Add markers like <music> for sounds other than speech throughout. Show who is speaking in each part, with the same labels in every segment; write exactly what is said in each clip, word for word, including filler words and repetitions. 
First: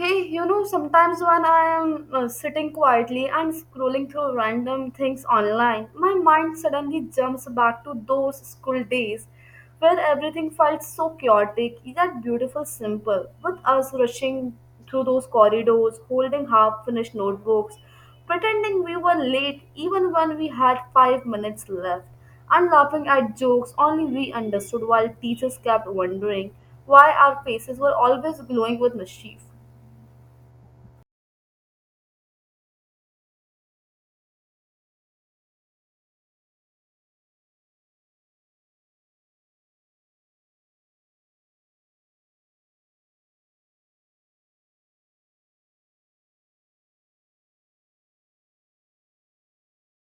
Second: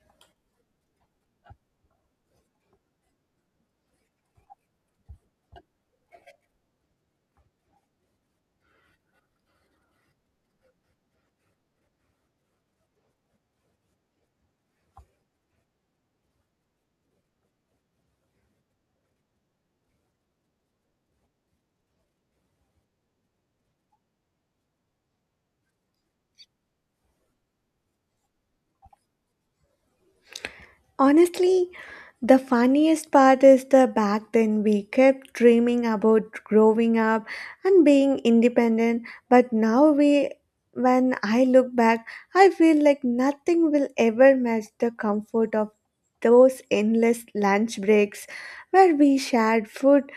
Speaker 1: Hey, you know, sometimes when I am uh, sitting quietly and scrolling through random things online, my mind suddenly jumps back to those school days where everything felt so chaotic yet beautiful simple, with us rushing through those corridors, holding half finished notebooks, pretending we were late even when we had five minutes left, and laughing at jokes only we understood while teachers kept wondering why our faces were always glowing with mischief.
Speaker 2: Honestly, the funniest part is the back then we kept dreaming about growing up and being independent, but now we when I look back, I feel like nothing will ever match the comfort of those endless lunch breaks where we shared food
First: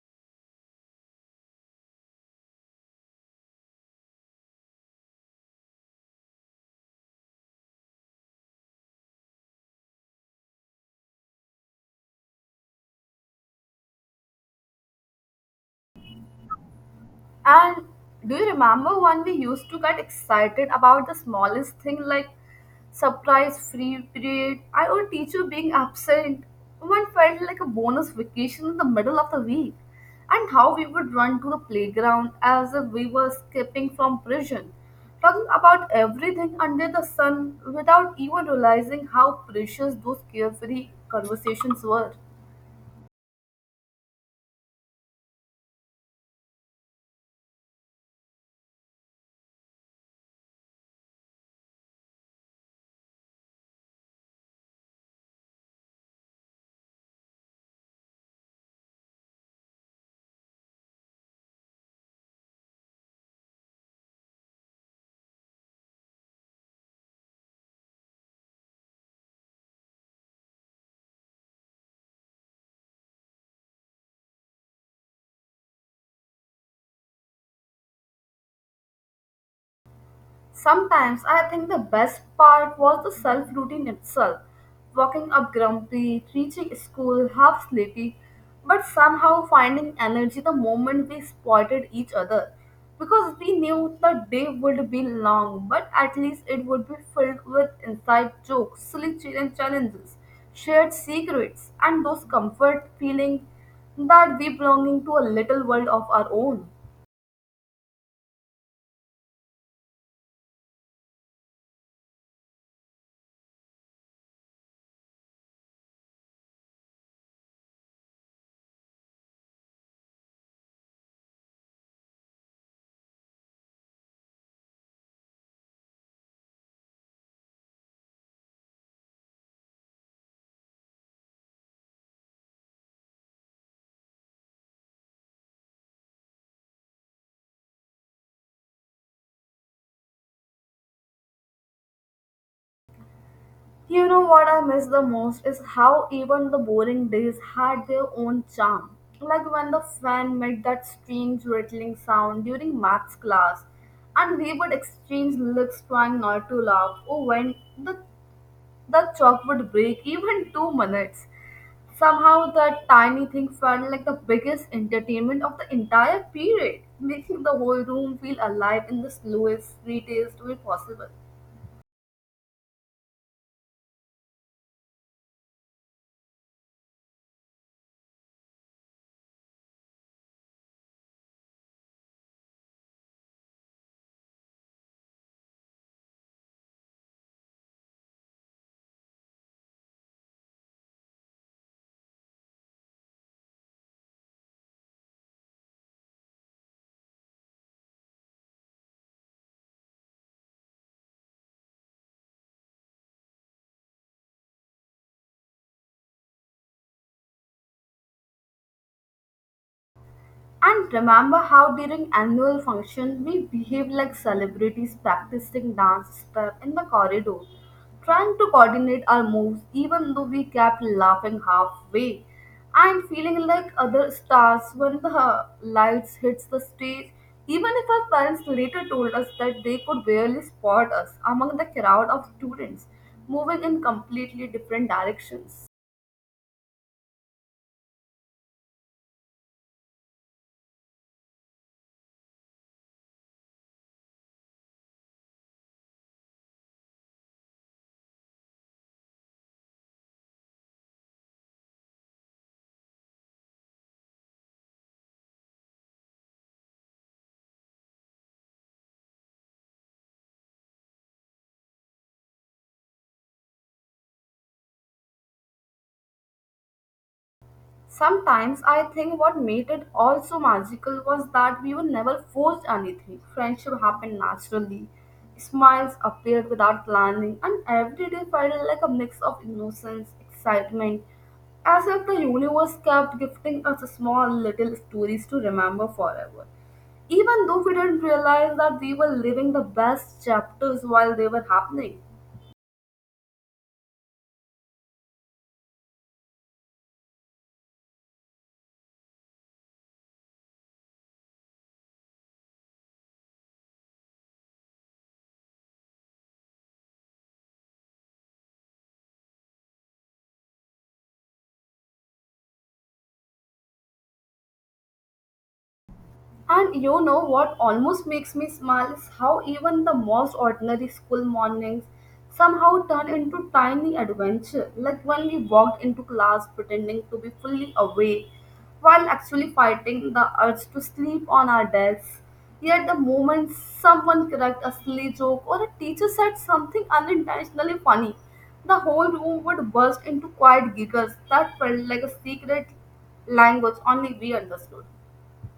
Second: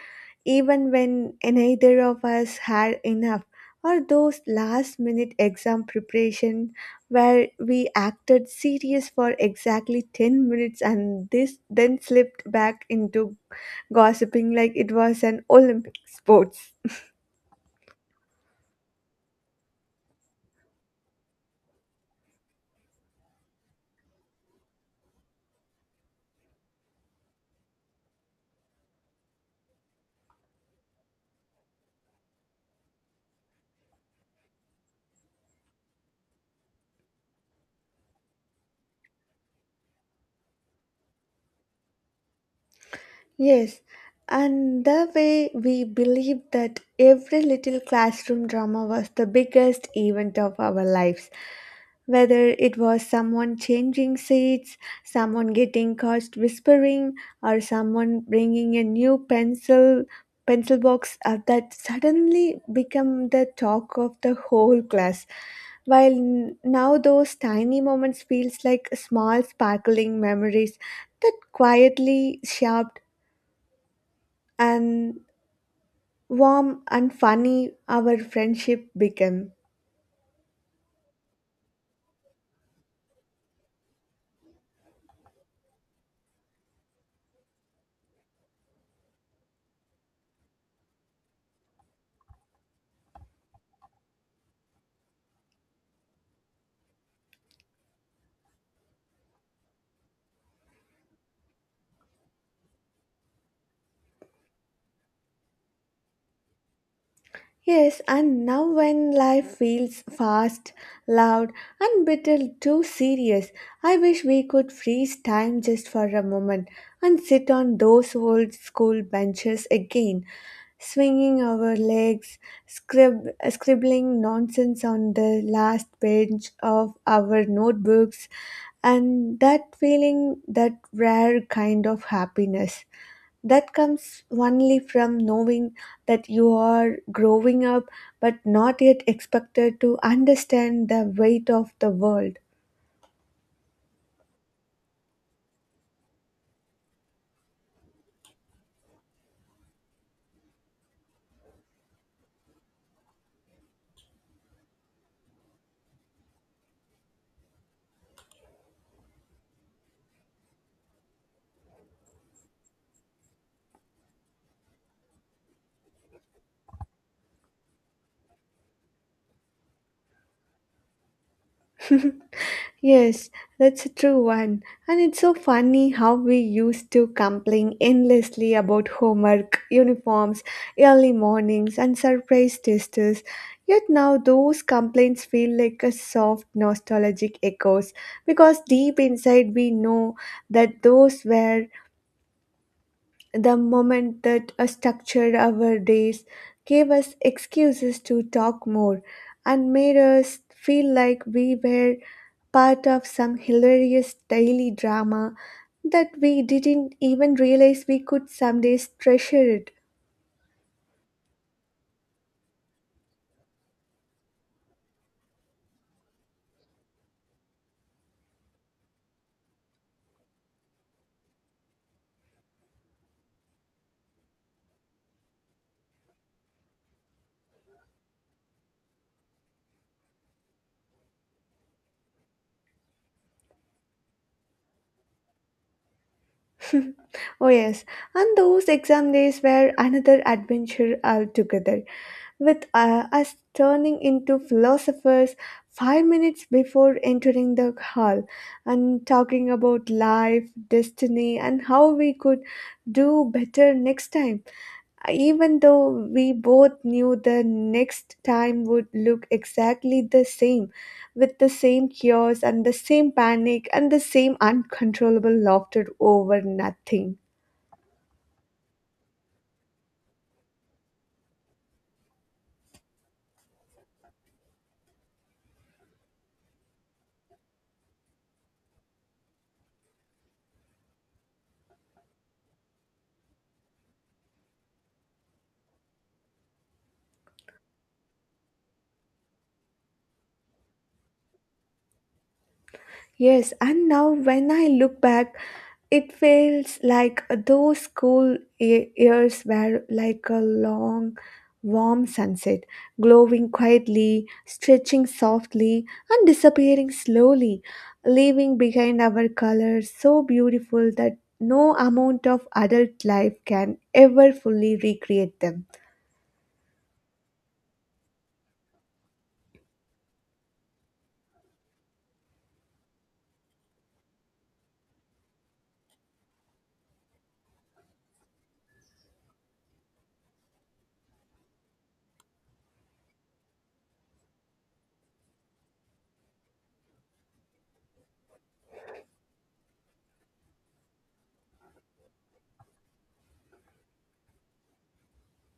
Speaker 2: even when neither of us had enough, or those last minute exam preparation where we acted serious for exactly ten minutes and this then slipped back into gossiping like it was an Olympic sports.
Speaker 1: And do you remember when we used to get excited about the smallest thing like surprise free period? I our teacher being absent. One felt like a bonus vacation in the middle of the week. And how we would run to the playground as if we were escaping from prison, talking about everything under the sun without even realizing how precious those carefree conversations were.
Speaker 2: Yes, and the way we believed that every little classroom drama was the biggest event of our lives. Whether it was someone changing seats, someone getting caught whispering, or someone bringing a new pencil pencil box uh, that suddenly became the talk of the whole class while n- now those tiny moments feels like small sparkling memories that quietly shaped and warm and funny our friendship became.
Speaker 1: Sometimes I think the best part was the self routine itself. Walking up grumpy, reaching school half sleepy, but somehow finding energy the moment we spotted each other. Because we knew the day would be long, but at least it would be filled with inside jokes, silly ch- challenges, shared secrets, and those comfort feeling that we belonging to a little world of our own.
Speaker 2: Yes, and now when life feels fast, loud, and little too serious, I wish we could freeze time just for a moment and sit on those old school benches again, swinging our legs, scrib- scribbling nonsense on the last page of our notebooks, and that feeling that rare kind of happiness that comes only from knowing that you are growing up but not yet expected to understand the weight of the world.
Speaker 1: You know what I miss the most is how even the boring days had their own charm. Like when the fan made that strange rattling sound during maths class, and we would exchange looks trying not to laugh, or when the, the chalk would break <laughs> even two minutes. Somehow, that tiny thing felt like the biggest entertainment of the entire period, making the whole room feel alive in the slowest, sweetest way possible.
Speaker 2: Yes, that's a true one. And it's so funny how we used to complain endlessly about homework, uniforms, early mornings, and surprise testers. Yet now those complaints feel like a soft nostalgic echoes because deep inside we know that those were the moment that uh, structured our days, gave us excuses to talk more, and made us feel like we were part of some hilarious daily drama that we didn't even realize we could someday treasure it.
Speaker 1: And remember how during annual functions we behave like celebrities practicing dance step in the corridor, trying to coordinate our moves even though we kept laughing halfway and feeling like other stars when the lights hits the stage. Even if our parents later told us that they could barely spot us among the crowd of students moving in completely different directions.
Speaker 2: <laughs> Oh, yes. And those exam days were another adventure altogether, with uh, us turning into philosophers five minutes before entering the hall and talking about life, destiny, and how we could do better next time. Even though we both knew the next time would look exactly the same, with the same chaos and the same panic and the same uncontrollable laughter over nothing.
Speaker 1: Sometimes I think what made it all so magical was that we were never forced anything. Friendship happened naturally, smiles appeared without planning, and every day felt like a mix of innocence, excitement, as if the universe kept gifting us small little stories to remember forever. Even though we didn't realize that we were living the best chapters while they were happening.
Speaker 2: Yes, and now when I look back, it feels like those school ye- years were like a long, warm sunset, glowing quietly, stretching softly, and disappearing slowly, leaving behind our colors so beautiful that no amount of adult life can ever fully recreate them.
Speaker 1: And you know what almost makes me smile is how even the most ordinary school mornings somehow turn into tiny adventure. Like when we walked into class pretending to be fully awake while actually fighting the urge to sleep on our desks. Yet the moment someone cracked a silly joke or a teacher said something unintentionally funny, the whole room would burst into quiet giggles that felt like a secret language only we understood.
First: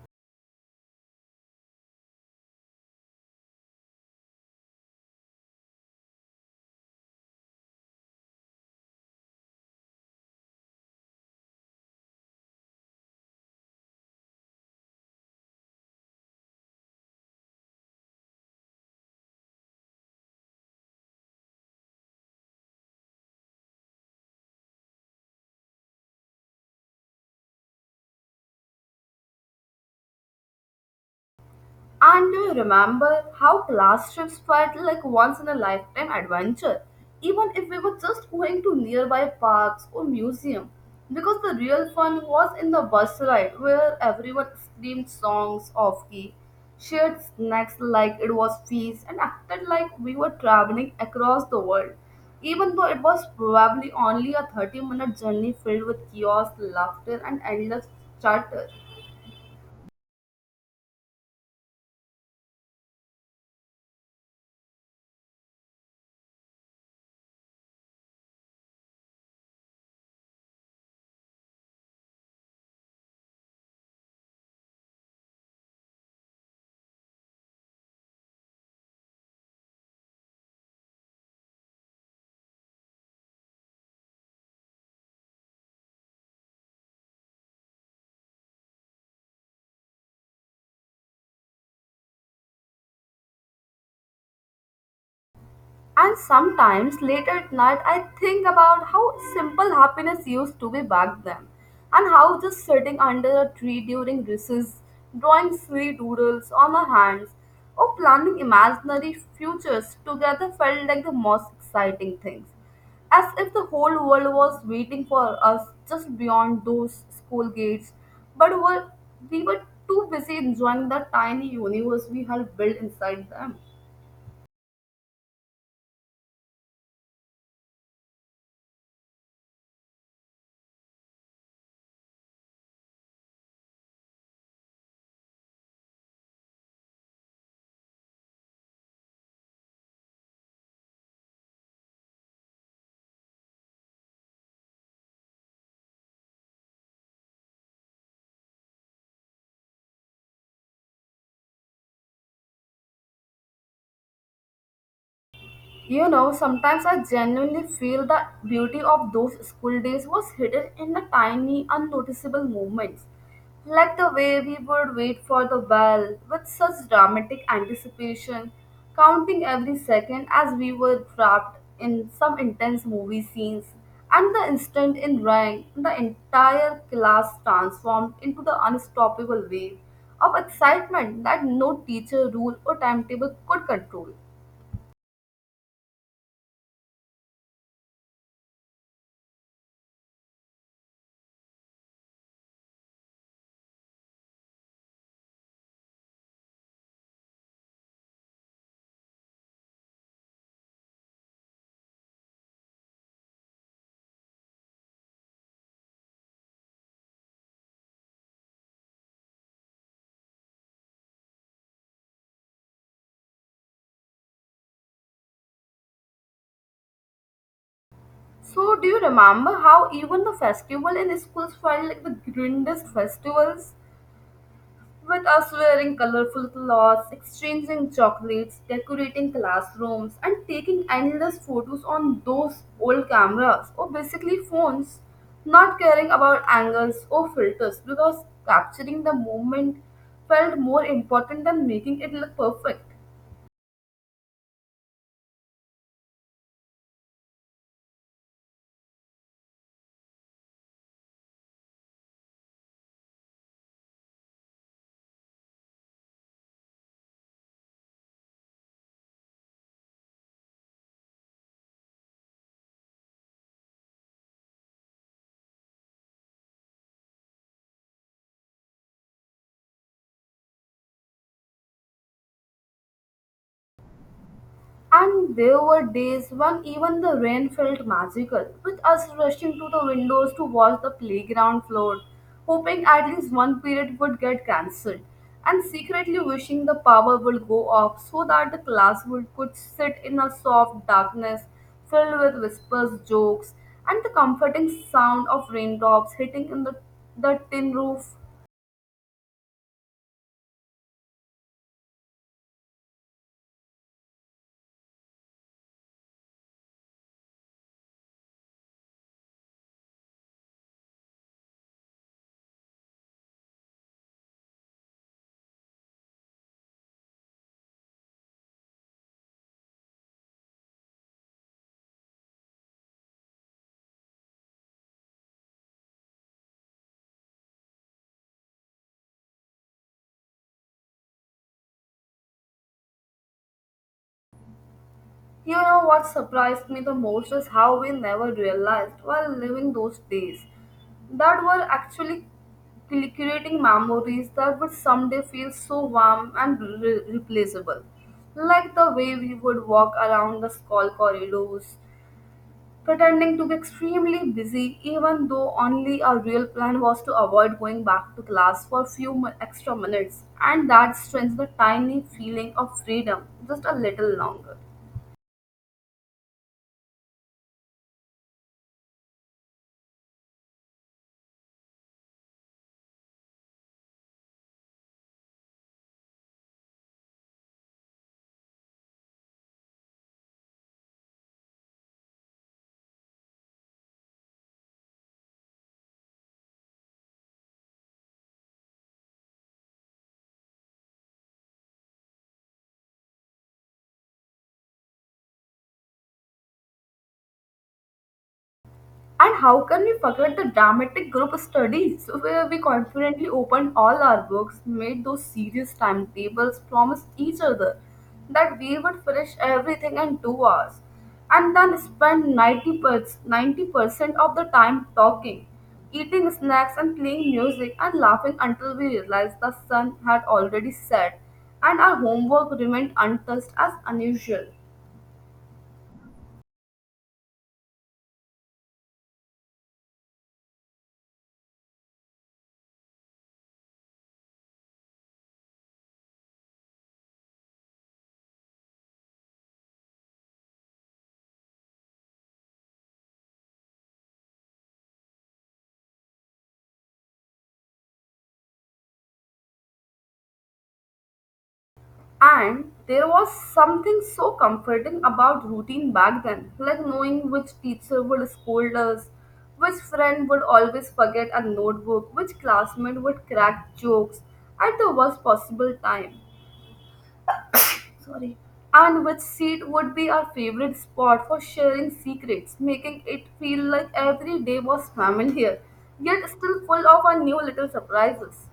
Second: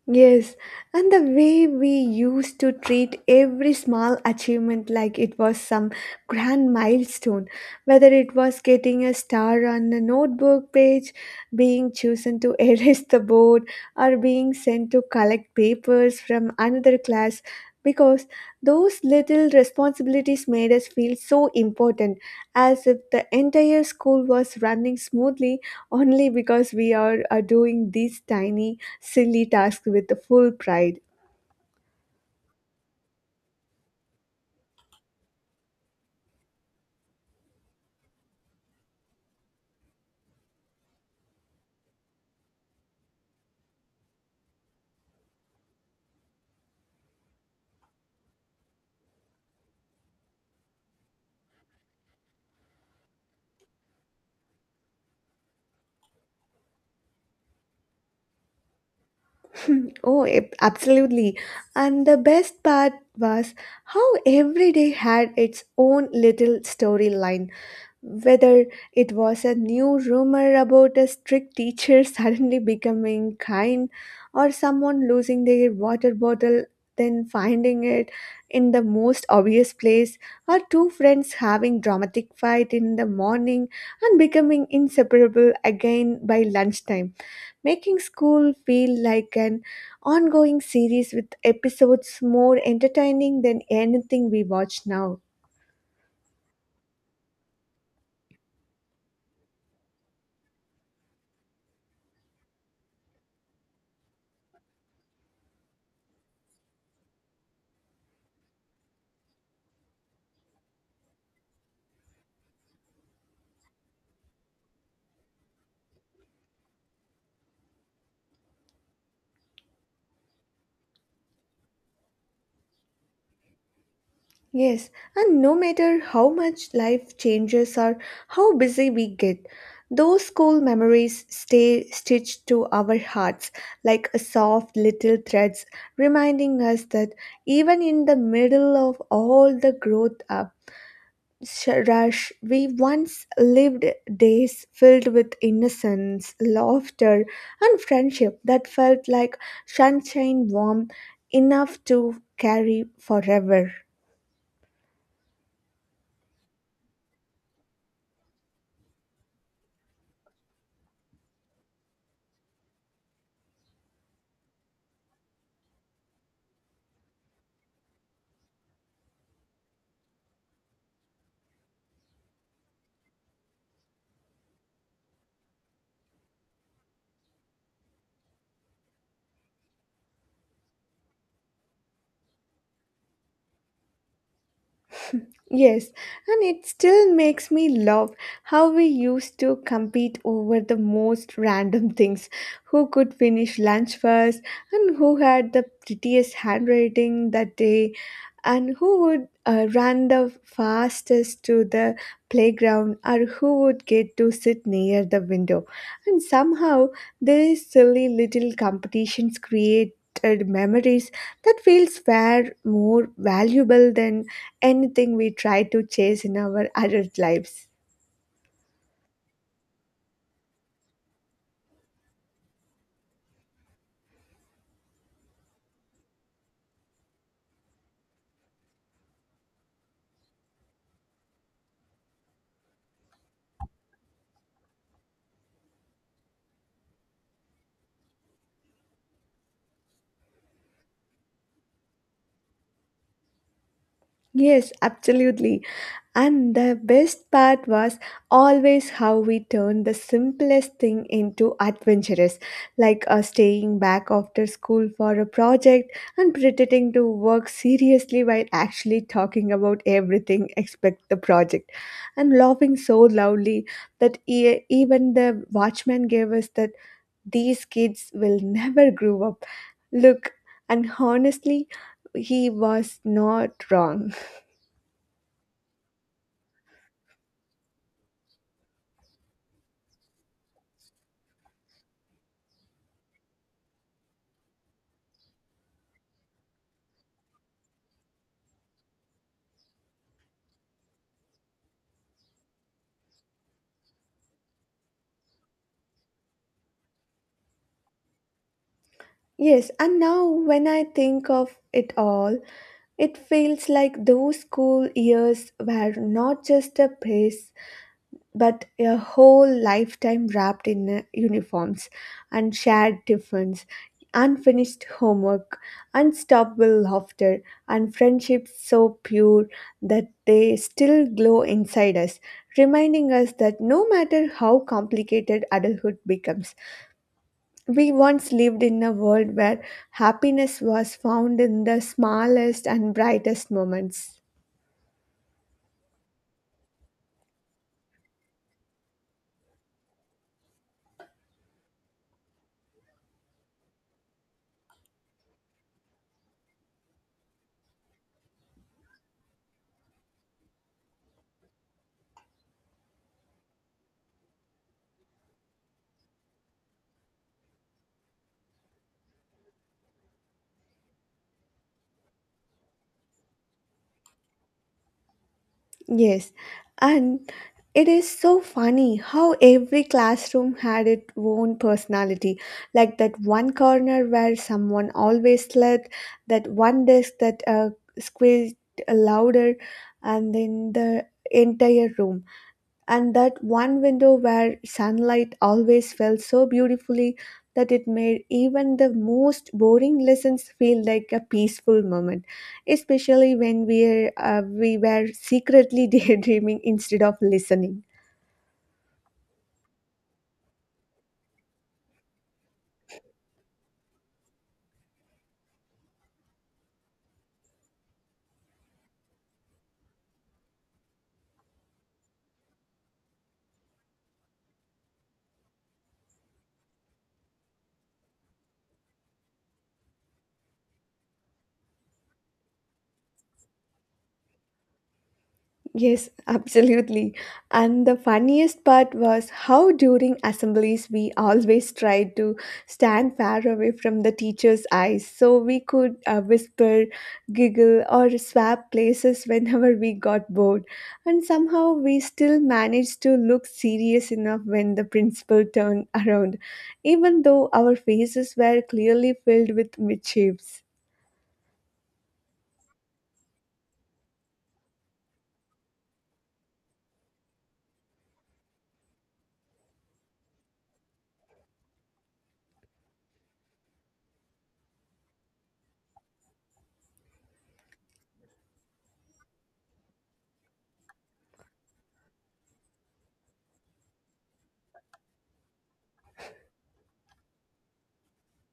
Speaker 2: Yes, and the way we used to treat every small achievement like it was some grand milestone, whether it was getting a star on a notebook page, being chosen to <laughs> erase the board, or being sent to collect papers from another class, because those little responsibilities made us feel so important, as if the entire school was running smoothly only because we are, are doing these tiny silly tasks with the full pride.
Speaker 1: And do you remember how class trips felt like once in a lifetime adventure? Even if we were just going to nearby parks or museum, because the real fun was in the bus ride where everyone screamed songs off key, shared snacks like it was feast, and acted like we were traveling across the world. Even though it was probably only a thirty minute journey filled with chaos, laughter, and endless chatter.
Speaker 2: <clears throat> Oh, ab- absolutely. And the best part was how every day had its own little storyline. Whether it was a new rumor about a strict teacher <laughs> suddenly becoming kind, or someone losing their water bottle then finding it in the most obvious place, or two friends having dramatic fight in the morning and becoming inseparable again by lunchtime making school feel like an ongoing series with episodes more entertaining than anything we watch now.
Speaker 1: And sometimes late at night, I think about how simple happiness used to be back then, and how just sitting under a tree during recess, drawing sweet doodles on our hands, or planning imaginary futures together felt like the most exciting things, as if the whole world was waiting for us just beyond those school gates. But were, we were too busy enjoying the tiny universe we had built inside them.
Speaker 2: Yes, and no matter how much life changes or how busy we get, those school memories stay stitched to our hearts like a soft little threads, reminding us that even in the middle of all the growth up, sh- rush, we once lived days filled with innocence, laughter, and friendship that felt like sunshine warm enough to carry forever.
Speaker 1: You know, sometimes I genuinely feel the beauty of those school days was hidden in the tiny, unnoticeable moments, like the way we would wait for the bell with such dramatic anticipation, counting every second as we were trapped in some intense movie scenes. And the instant it rang, the entire class transformed into the unstoppable wave of excitement that no teacher, rule, or timetable could control.
Speaker 2: Yes, and it still makes me love how we used to compete over the most random things who could finish lunch first and who had the prettiest handwriting that day and who would uh, run the fastest to the playground or who would get to sit near the window. And somehow, these silly little competitions created memories that feels far more valuable than anything we try to chase in our adult lives.
Speaker 1: So, do you remember how even the festival in schools felt like the grandest festivals? With us wearing colorful clothes, exchanging chocolates, decorating classrooms, and taking endless photos on those old cameras or basically phones, not caring about angles or filters because capturing the moment felt more important than making it look perfect.
Speaker 2: Yes, absolutely. And the best part was always how we turned the simplest thing into adventurous, like uh, staying back after school for a project and pretending to work seriously while actually talking about everything except the project, and laughing so loudly that e- even the watchman gave us that these kids will never grow up. Look, and honestly, he was not wrong.
Speaker 1: And there were days when even the rain felt magical, with us rushing to the windows to watch the playground floor, hoping at least one period would get cancelled, and secretly wishing the power would go off so that the class would could sit in a soft darkness filled with whispers, jokes, and the comforting sound of raindrops hitting in the, the tin roof.
Speaker 2: Yes, and now when I think of it all, it feels like those school years were not just a phase, but a whole lifetime wrapped in uh, uniforms and shared tiffins, unfinished homework, unstoppable laughter, and friendships so pure that they still glow inside us, reminding us that no matter how complicated adulthood becomes, we once lived in a world where happiness was found in the smallest and brightest moments.
Speaker 1: You know what surprised me the most is how we never realized while living those days that we're actually cre- creating memories that would someday feel so warm and re- replaceable. Like the way we would walk around the school corridors, pretending to be extremely busy, even though only our real plan was to avoid going back to class for a few mi- extra minutes, and that strengthens the tiny feeling of freedom just a little longer.
Speaker 2: Yes, and it is so funny how every classroom had its own personality, like that one corner where someone always slept, that one desk that uh, squeezed louder, and then the entire room, and that one window where sunlight always fell so beautifully that it made even the most boring lessons feel like a peaceful moment, especially when we, uh, we were secretly <laughs> daydreaming instead of listening.
Speaker 1: And how can we forget the dramatic group studies where we confidently opened all our books, made those serious timetables, promised each other that we would finish everything in two hours, and then spend ninety percent of the time talking, eating snacks, and playing music and laughing until we realized the sun had already set and our homework remained untouched as unusual.
Speaker 2: Yes, <laughs> absolutely. And the funniest part was how during assemblies we always tried to stand far away from the teacher's eyes so we could uh, whisper, giggle, or swap places <laughs> whenever we got bored. And somehow we still managed to look serious enough when the principal turned <laughs> around, even though our faces were clearly filled with mischiefs.
Speaker 1: And there was something so comforting about routine back then, like knowing which teacher would scold us, which friend would always forget a notebook, which classmate would crack jokes at the worst possible time. Sorry. And which seat would be our favorite spot for sharing secrets, making it feel like every day was familiar, yet still full of our new little surprises.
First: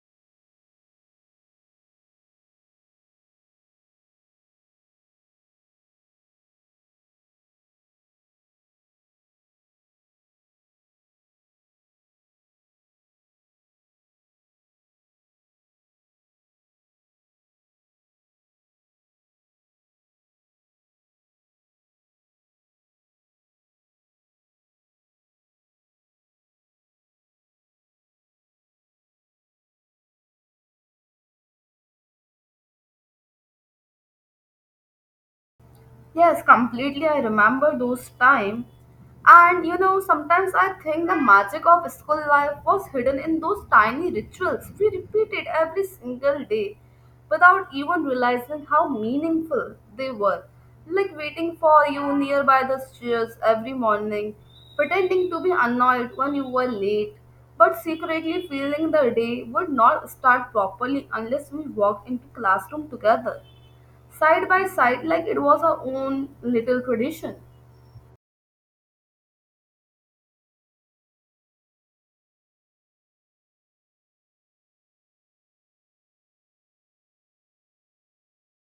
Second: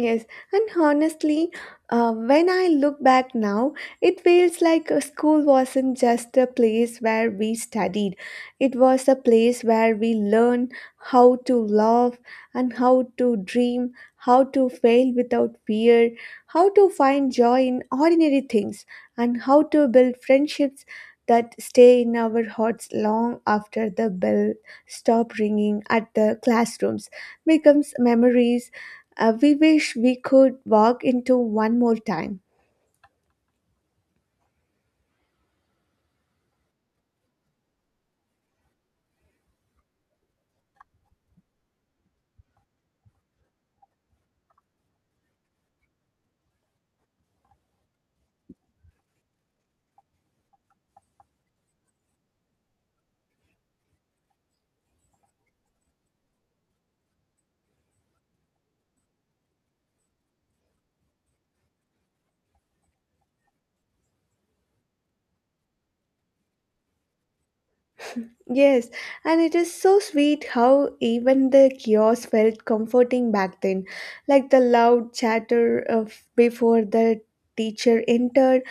Speaker 2: Yes, and honestly, uh, when I look back now, it feels like uh, school wasn't just a place where we studied. It was a place where we learned how to love and how to dream, how to fail without fear, how to find joy in ordinary things, and how to build friendships that stay in our hearts long after the bell stops ringing at the classrooms becomes memories uh, we wish we could walk into one more time.
Speaker 1: Yes, completely. I remember those time. And you know, sometimes I think the magic of school life was hidden in those tiny rituals we repeated every single day without even realizing how meaningful they were. Like waiting for you nearby the stairs every morning, pretending to be annoyed when you were late, but secretly feeling the day would not start properly unless we walked into classroom together side by side like it was our own little tradition.
Speaker 2: Yes, and it is so sweet how even the chaos felt comforting back then, like the loud chatter of before the teacher entered,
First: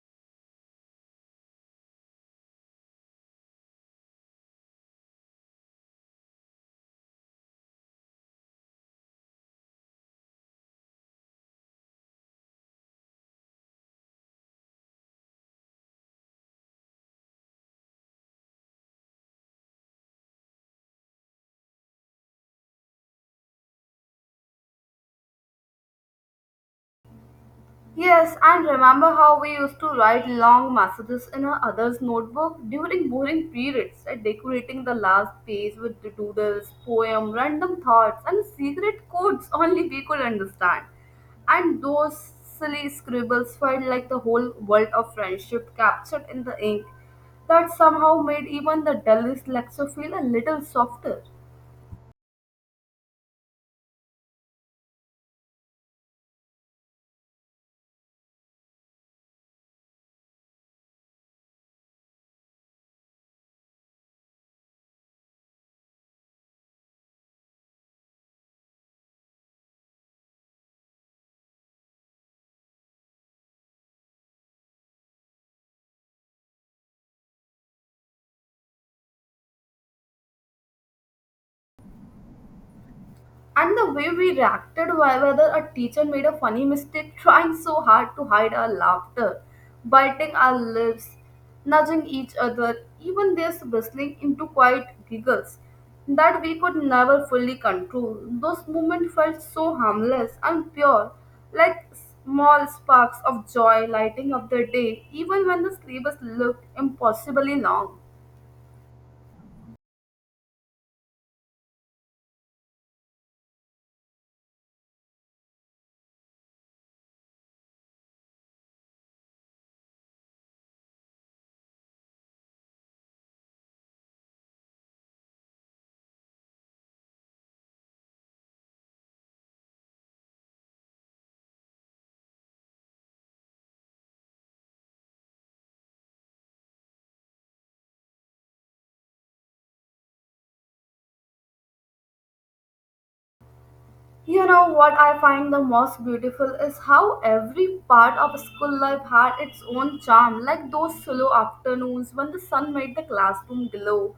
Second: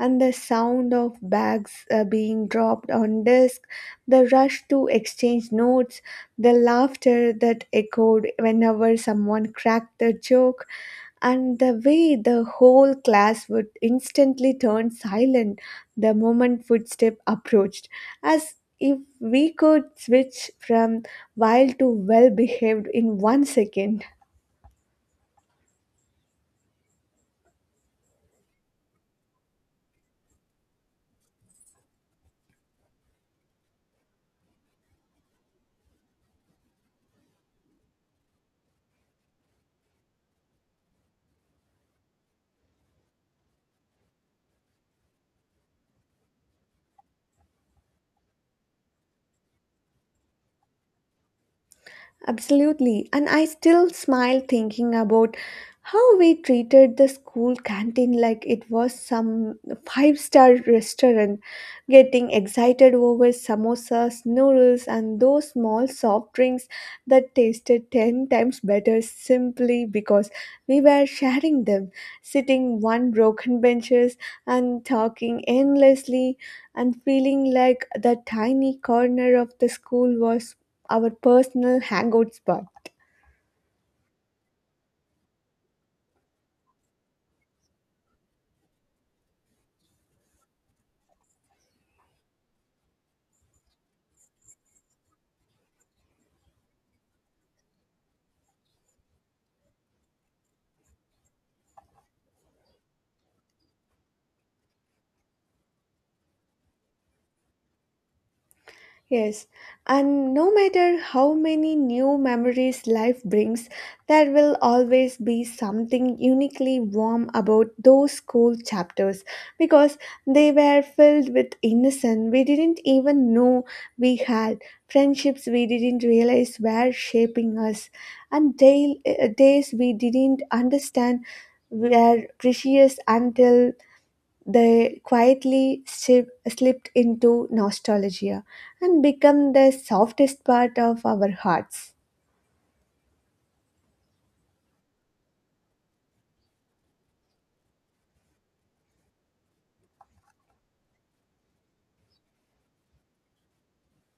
Speaker 2: and the sound of bags uh, being dropped on desk, the rush to exchange notes, the laughter that echoed whenever someone cracked a joke and the way the whole class would instantly turn silent the moment footstep approached as if we could switch from wild to well behaved in one second.
Speaker 1: Yes, and remember how we used to write long messages in our other's notebook during boring periods, right? Decorating the last page with the doodles, poem, random thoughts, and secret codes only we could understand. And those silly scribbles felt like the whole world of friendship captured in the ink that somehow made even the dullest lecture feel a little softer.
Speaker 2: Absolutely. And I still smile thinking about how we treated the school canteen like it was some five star restaurant, getting excited over samosas, noodles, and those small soft drinks that tasted ten times better simply because we were sharing them, sitting on broken benches and talking endlessly, and feeling like the tiny corner of the school was our personal hangout spot.
Speaker 1: And the way we reacted wh- whether a teacher made a funny mistake, trying so hard to hide our laughter, biting our lips, nudging each other, even this bristling into quiet giggles that we could never fully control. Those moments felt so harmless and pure, like small sparks of joy lighting up the day, even when the syllabus looked impossibly long.
Speaker 2: Yes, and no matter how many new memories life brings, there will always be something uniquely warm about those school chapters because they were filled with innocence we didn't even know we had, friendships we didn't realize were shaping us, and day, uh, days we didn't understand were precious until they quietly ship, slipped into nostalgia and become the softest part of our hearts.
Speaker 1: You know what I find the most beautiful is how every part of school life had its own charm, like those slow afternoons when the sun made the classroom glow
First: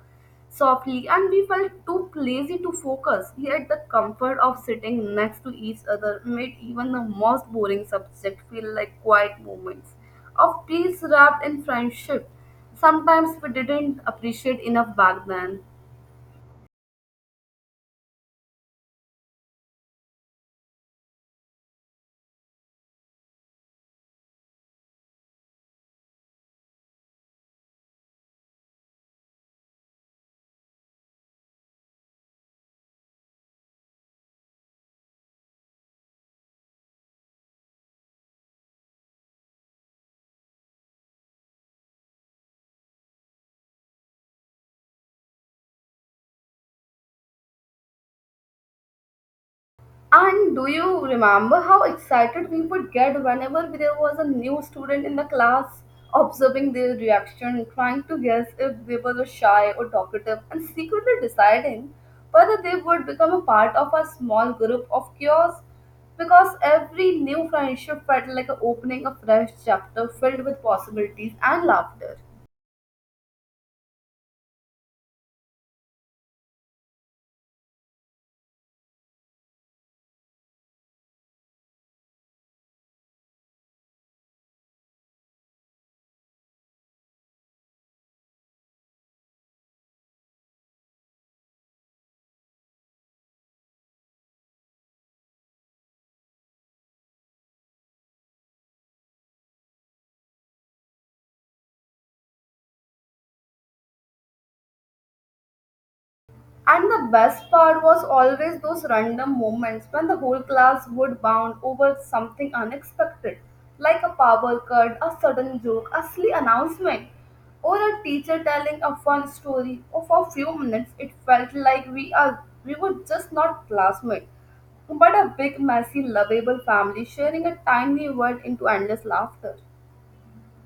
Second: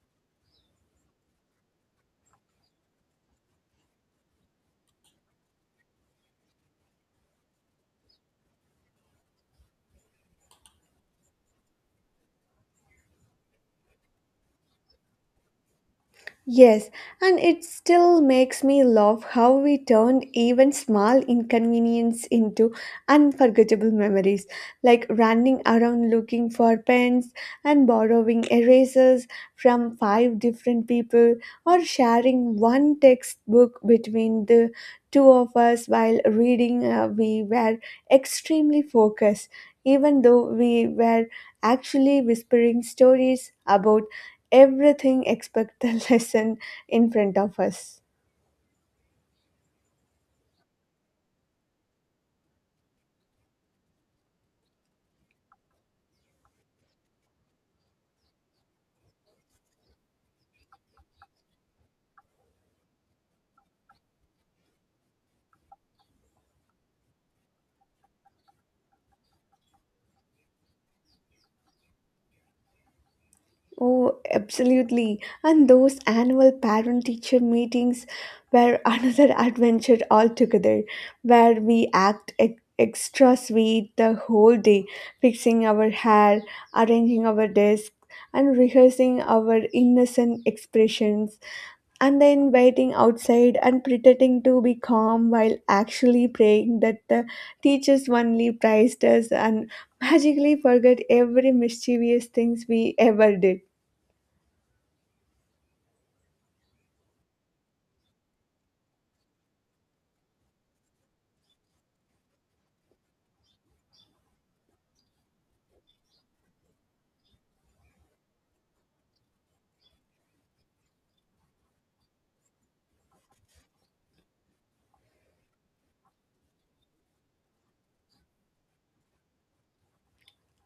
Speaker 1: softly and we felt too lazy to focus. Yet the comfort of sitting next to each other made even the most boring subject feel like quiet moments of peace wrapped in friendship. Sometimes we didn't appreciate enough back then.
Speaker 2: Yes, and it still makes me love how we turn even small inconvenience into unforgettable memories, like running around looking for pens and borrowing erasers from five different people, or sharing one textbook between the two of us while reading. Uh, we were extremely focused, even though we were actually whispering stories about everything except the <laughs> lesson in front of us.
Speaker 1: And do you remember how excited we would get whenever there was a new student in the class, observing their reaction, trying to guess if they were shy or talkative, and secretly deciding whether they would become a part of a small group of cures? Because every new friendship felt like a opening a fresh chapter filled with possibilities and laughter.
Speaker 2: Oh, absolutely. And those annual parent teacher meetings were <laughs> another adventure altogether, where we act ex- extra sweet the whole day, fixing our hair, arranging our desk, and rehearsing our innocent expressions, and then waiting outside and pretending to be calm while actually praying that the teachers only praised us and <laughs> magically forget every mischievous things we ever did.
Speaker 1: And the best part was always those random moments when the whole class would bond over something unexpected, like a power cut, a sudden joke, a silly announcement, or a teacher telling a fun story. Or for a few minutes, it felt like we are we were just not classmates, but a big, messy, lovable family sharing a tiny world into endless laughter.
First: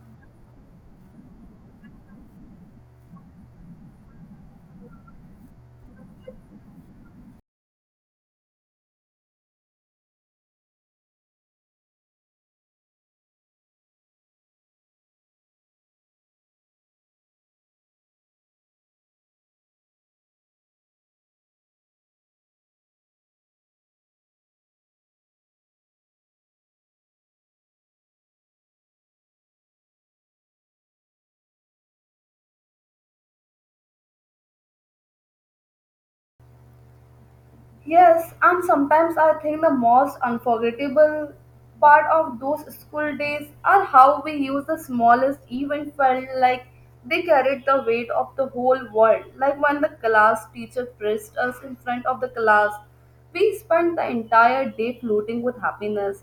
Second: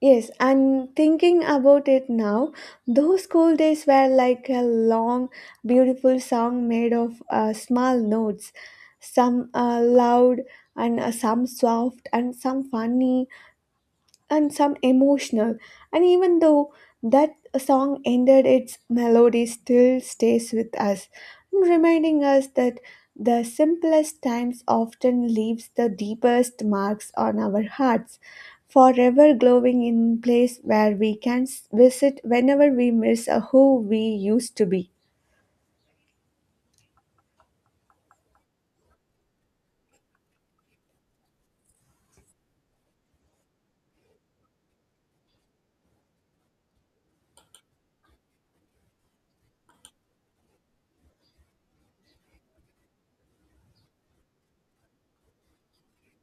Speaker 2: Yes, and thinking about it now, those school days were like a long, beautiful song made of uh, small notes, some uh, loud and uh, some soft and some funny and some emotional. And even though that song ended, its melody still stays with us, reminding us that the simplest times often leaves the deepest marks on our hearts, forever glowing in place where we can s- visit whenever we miss a who we used to be.
Speaker 1: Yes, and sometimes I think the most unforgettable part of those school days are how we use the smallest event felt like they carried the weight of the whole world. Like when the class teacher praised us in front of the class, we spent the entire day floating with happiness.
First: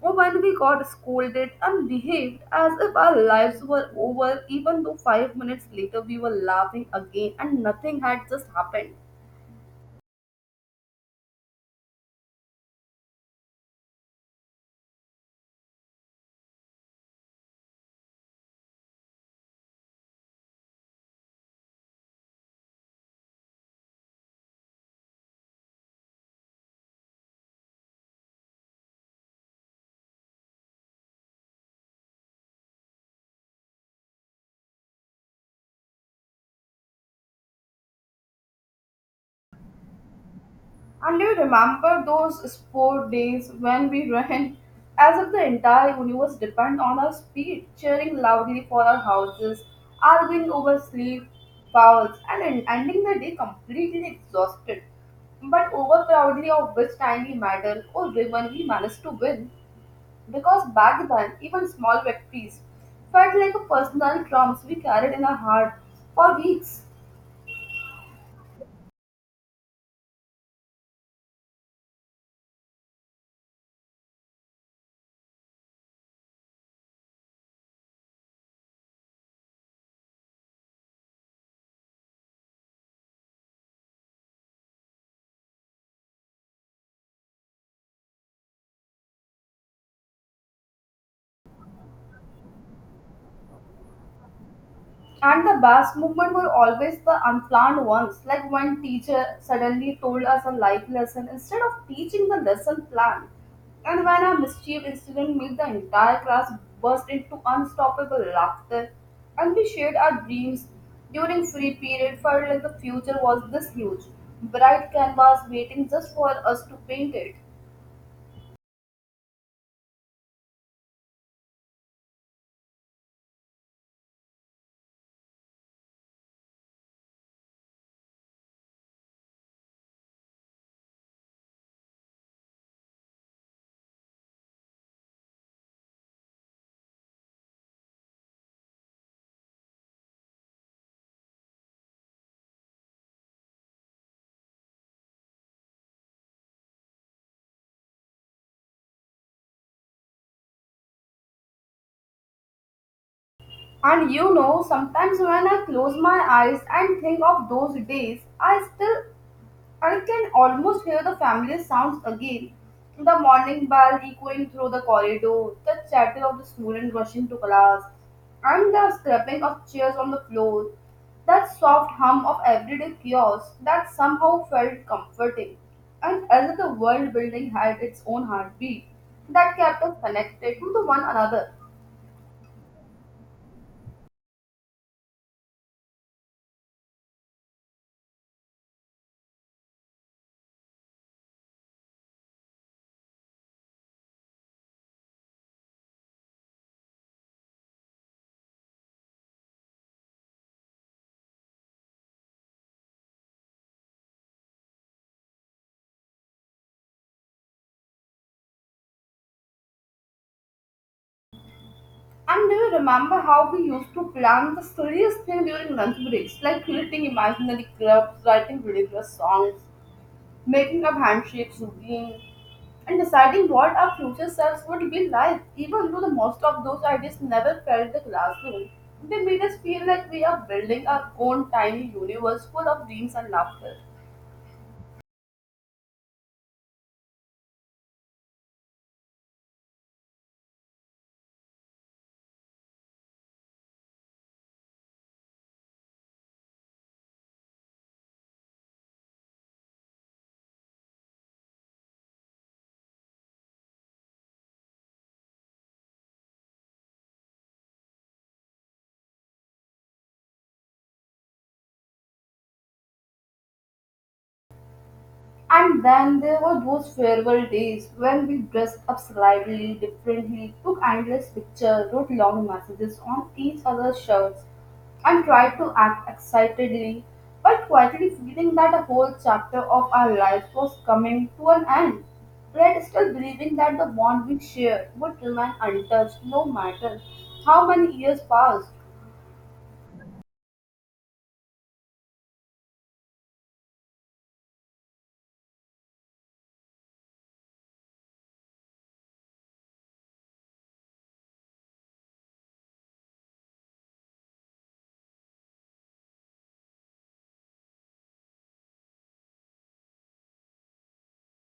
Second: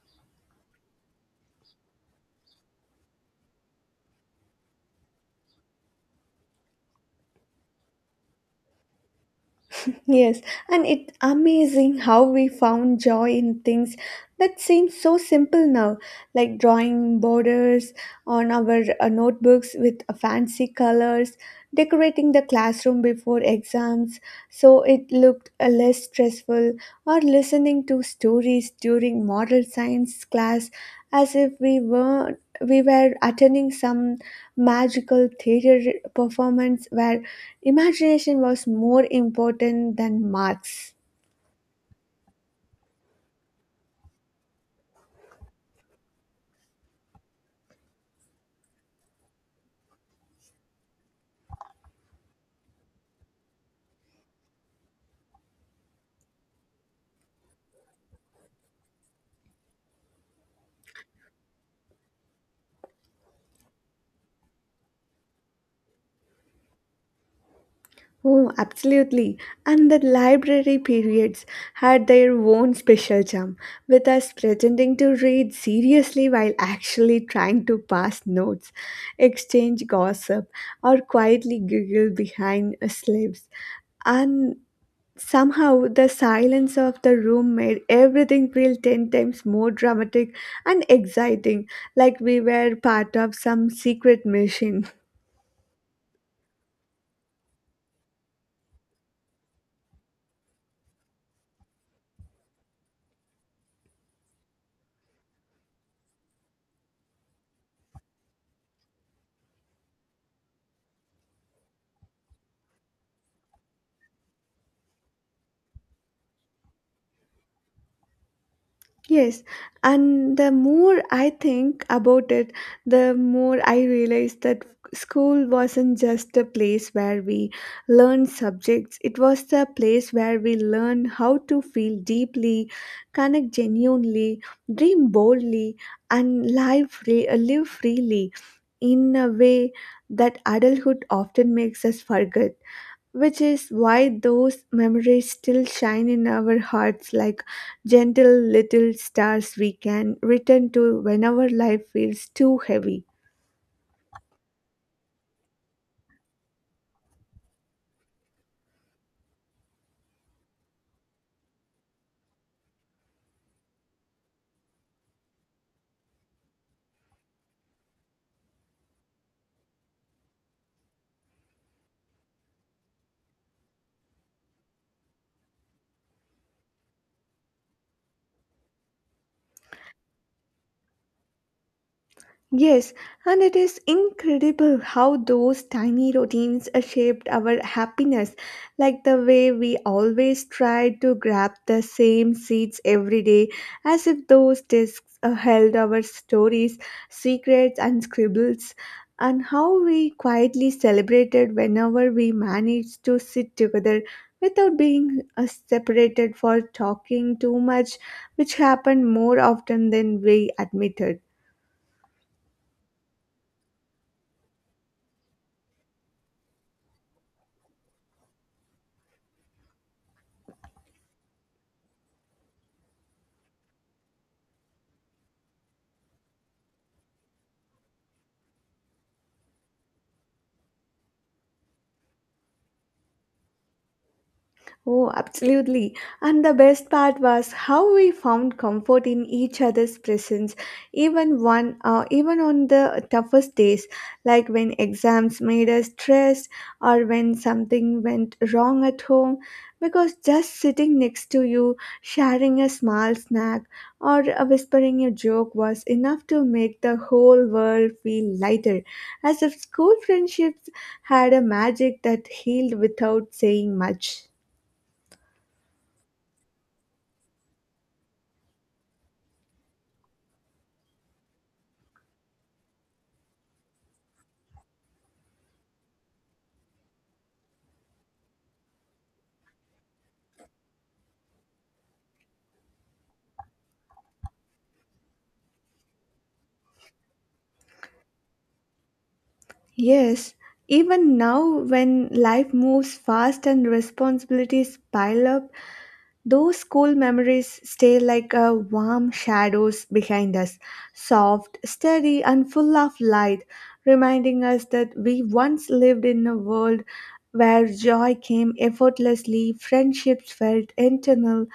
Speaker 1: Or when we got scolded and behaved as if our lives were over, even though five minutes later we were laughing again and nothing had just happened.
Speaker 2: Yes, and it's amazing how we found joy in things that seem so simple now, like drawing borders on our uh, notebooks with uh, fancy colors, decorating the classroom before exams so it looked uh, less stressful, or listening to stories during moral science class as if we were we were attending some magical theater performance where imagination was more important than marks.
Speaker 1: And do you remember those sport days when we ran as if the entire universe depended on our speed, cheering loudly for our houses, arguing over sleep, fouls, and en- ending the day completely exhausted, but overproudly of which tiny medal or ribbon we managed to win? Because back then, even small victories felt like a personal drums we carried in our heart for weeks.
Speaker 2: Oh, absolutely. And the library periods had their own special charm, with us pretending to read seriously while actually trying to pass notes, exchange gossip, or quietly giggle behind slaves. And Somehow, the silence of the room made everything feel ten times more dramatic and exciting, like we were part of some secret mission.
Speaker 1: And the best movement were always the unplanned ones, like when teacher suddenly told us a life lesson instead of teaching the lesson plan. And when a mischief incident made the entire class burst into unstoppable laughter, and we shared our dreams during free period, felt like the future was this huge, bright canvas waiting just for us to paint it.
Speaker 2: Yes, and the more I think about it, the more I realize that school wasn't just a place where we learned subjects, it was the place where we learned how to feel deeply, connect genuinely, dream boldly, and live, free, live freely, in a way that adulthood often makes us forget, which is why those memories still shine in our hearts like gentle little stars we can return to whenever life feels too heavy.
Speaker 1: And you know, sometimes when I close my eyes and think of those days, I still I can almost hear the familiar sounds again. The morning bell echoing through the corridor, the chatter of the student rushing to class, and the scraping of chairs on the floor. That soft hum of everyday chaos that somehow felt comforting, and as if the world building had its own heartbeat that kept us connected to one another.
Speaker 2: Yes, and it is incredible how those tiny routines uh, shaped our happiness, like the way we always tried to grab the same seats every day, as if those discs uh, held our stories, secrets, and scribbles, and how we quietly celebrated whenever we managed to sit together without being uh, separated for talking too much, which happened more often than we admitted.
Speaker 1: And do you remember how we used to plan the silliest thing during lunch breaks, like creating imaginary clubs, writing ridiculous songs, making up handshakes routine, and deciding what our future selves would be like. Even though the most of those ideas never felt the classroom, they made us feel like we are building our own tiny universe full of dreams and laughter.
Speaker 2: Oh, absolutely. And the best part was how we found comfort in each other's presence, even one, uh, even on the toughest days, like when exams made us stressed or when something went wrong at home. Because just sitting next to you, sharing a small snack, or uh, whispering a joke was enough to make the whole world feel lighter, as if school friendships had a magic that healed without saying much.
Speaker 1: And then there were those farewell days when we dressed up slightly differently, took endless pictures, wrote long messages on each other's shirts, and tried to act excitedly, but quietly feeling that a whole chapter of our lives was coming to an end. Yet still believing that the bond we shared would remain untouched no matter how many years passed.
Speaker 2: Yes, even now when life moves fast and responsibilities pile up, those school memories stay like a warm shadows behind us, soft, steady, and full of light, reminding us that we once lived in a world where joy came effortlessly, friendships felt internal,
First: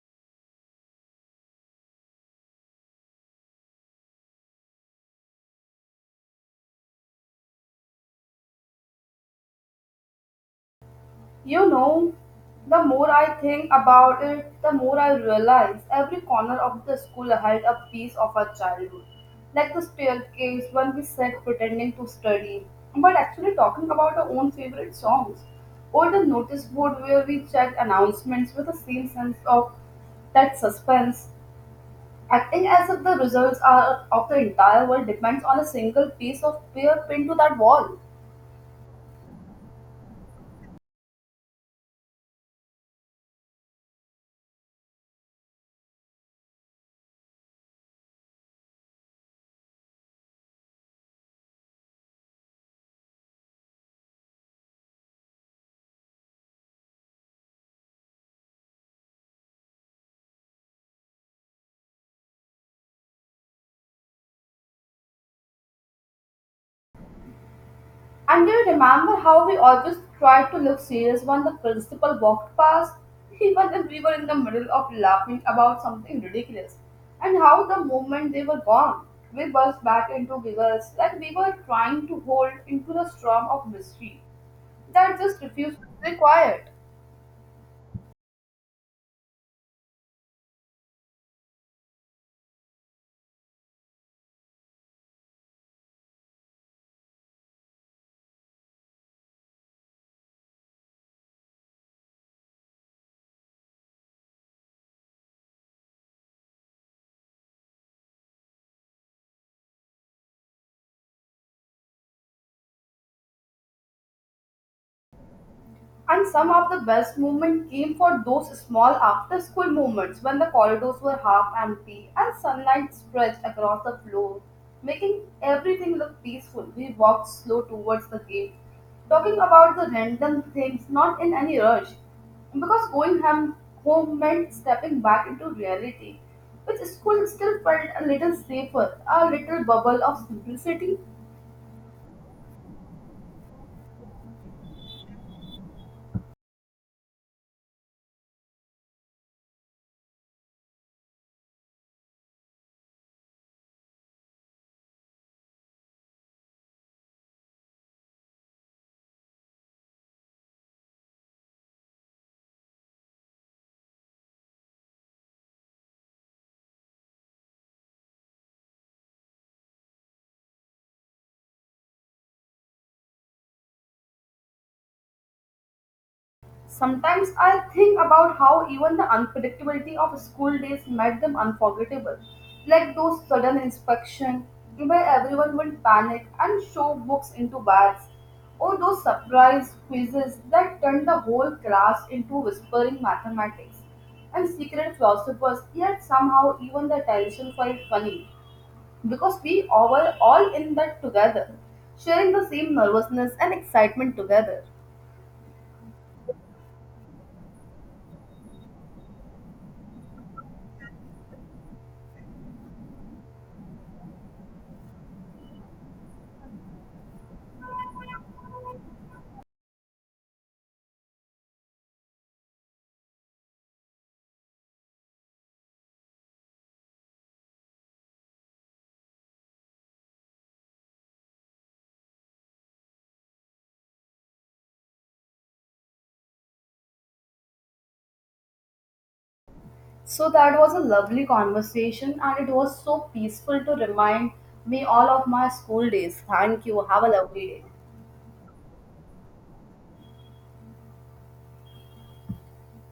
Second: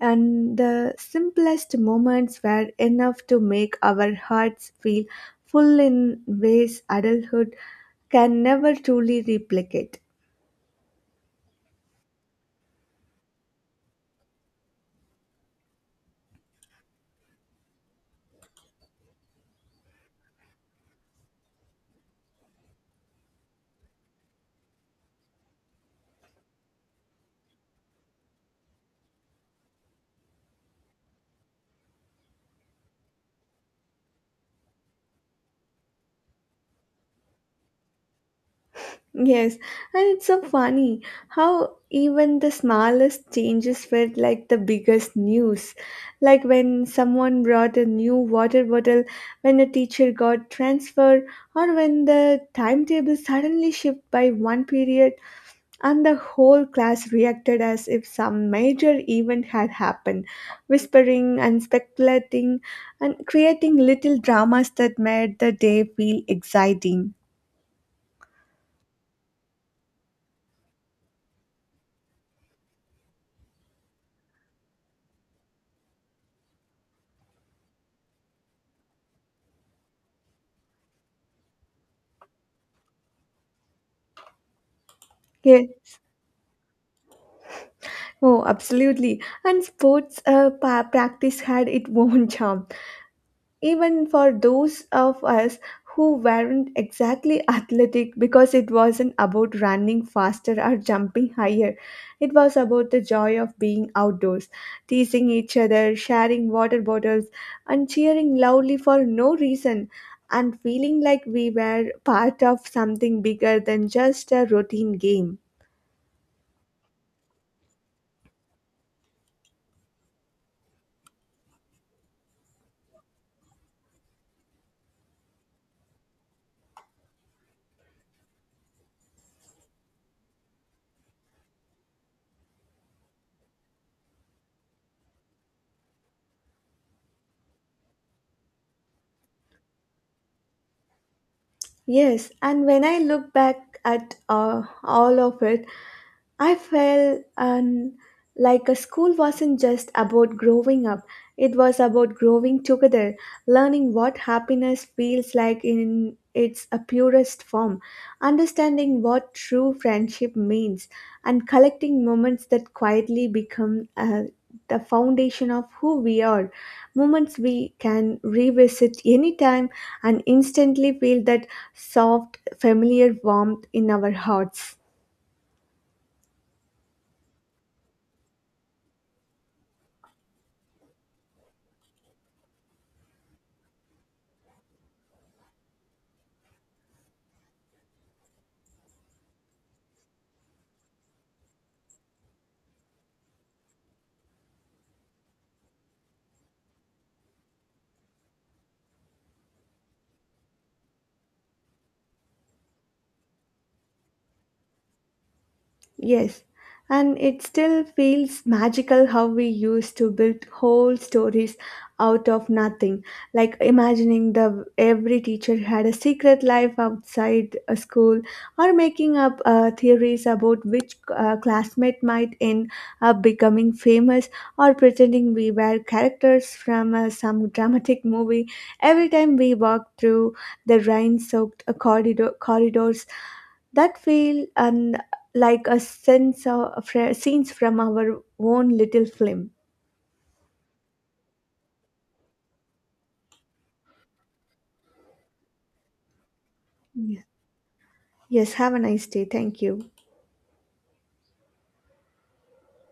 Speaker 2: and the simplest moments were enough to make our hearts feel full in ways adulthood can never truly replicate.
Speaker 1: You know, the more I think about it, the more I realize every corner of the school held a piece of our childhood. Like the staircase when we sat pretending to study, but actually talking about our own favorite songs, or the notice board where we checked announcements with the same sense of that suspense, acting as if the results are of the entire world depends on a single piece of paper pinned to that wall.
Speaker 2: Yes, and it's so funny how even the smallest changes felt like the biggest news. Like when someone brought a new water bottle, when a teacher got transferred, or when the timetable suddenly shifted by one period, and the whole class reacted as if some major event had happened, whispering and speculating and creating little dramas that made the day feel exciting.
Speaker 1: And do you remember how we always tried to look serious when the principal walked past? <laughs> Even if we were in the middle of laughing about something ridiculous. And how the moment they were gone, we burst back into giggles like we were trying to hold into the storm of mystery that just
Speaker 2: Yes.
Speaker 1: refused to be quiet.
Speaker 2: Oh, absolutely. And sports uh, pa- practice had its <laughs> own charm, even for those of us who weren't exactly athletic because it wasn't about running faster or jumping higher. It was about the joy of being outdoors, teasing each other, sharing water bottles, and cheering loudly for no reason, and feeling like we were part of something bigger than just a routine game.
Speaker 1: And some of the best movement came for those small after school moments when the corridors were half empty and sunlight stretched across the floor, making everything look peaceful. We walked slow towards the gate, talking about the random things, not in any rush, because going ham- home meant stepping back into reality, which school still felt a little safer, a little bubble of simplicity.
Speaker 2: Yes, and when I look back at uh, all of it, I felt um, like a school wasn't just about growing up, it was about growing together, learning what happiness feels like in its uh, purest form, understanding what true friendship means, and collecting moments that quietly become uh, the foundation of who we are. Moments we can revisit anytime and instantly feel that soft, familiar warmth in our hearts.
Speaker 1: Sometimes I think about how even the unpredictability of school days made them unforgettable, like those sudden inspection where everyone would panic and shove books into bags, or those surprise quizzes that turned the whole class into whispering mathematics and secret philosophers. Yet somehow even the tension felt funny because we were all in that together, sharing the same nervousness and excitement together.
Speaker 2: Yes, and it still feels magical how we used to build whole stories out of nothing, like imagining the every teacher had a secret life outside a school, or making up uh, theories about which uh, classmate might end up becoming famous, or pretending we were characters from uh, some dramatic movie. Every time we walked through the rain-soaked uh, corridor corridors that feel like a sense of fr- scenes from our own little film.
Speaker 1: So that was a lovely conversation, and it was so peaceful to remind me all of my school days. Thank you. Have a
Speaker 2: Yes.
Speaker 1: lovely day.
Speaker 2: Yes, have a nice day. Thank you.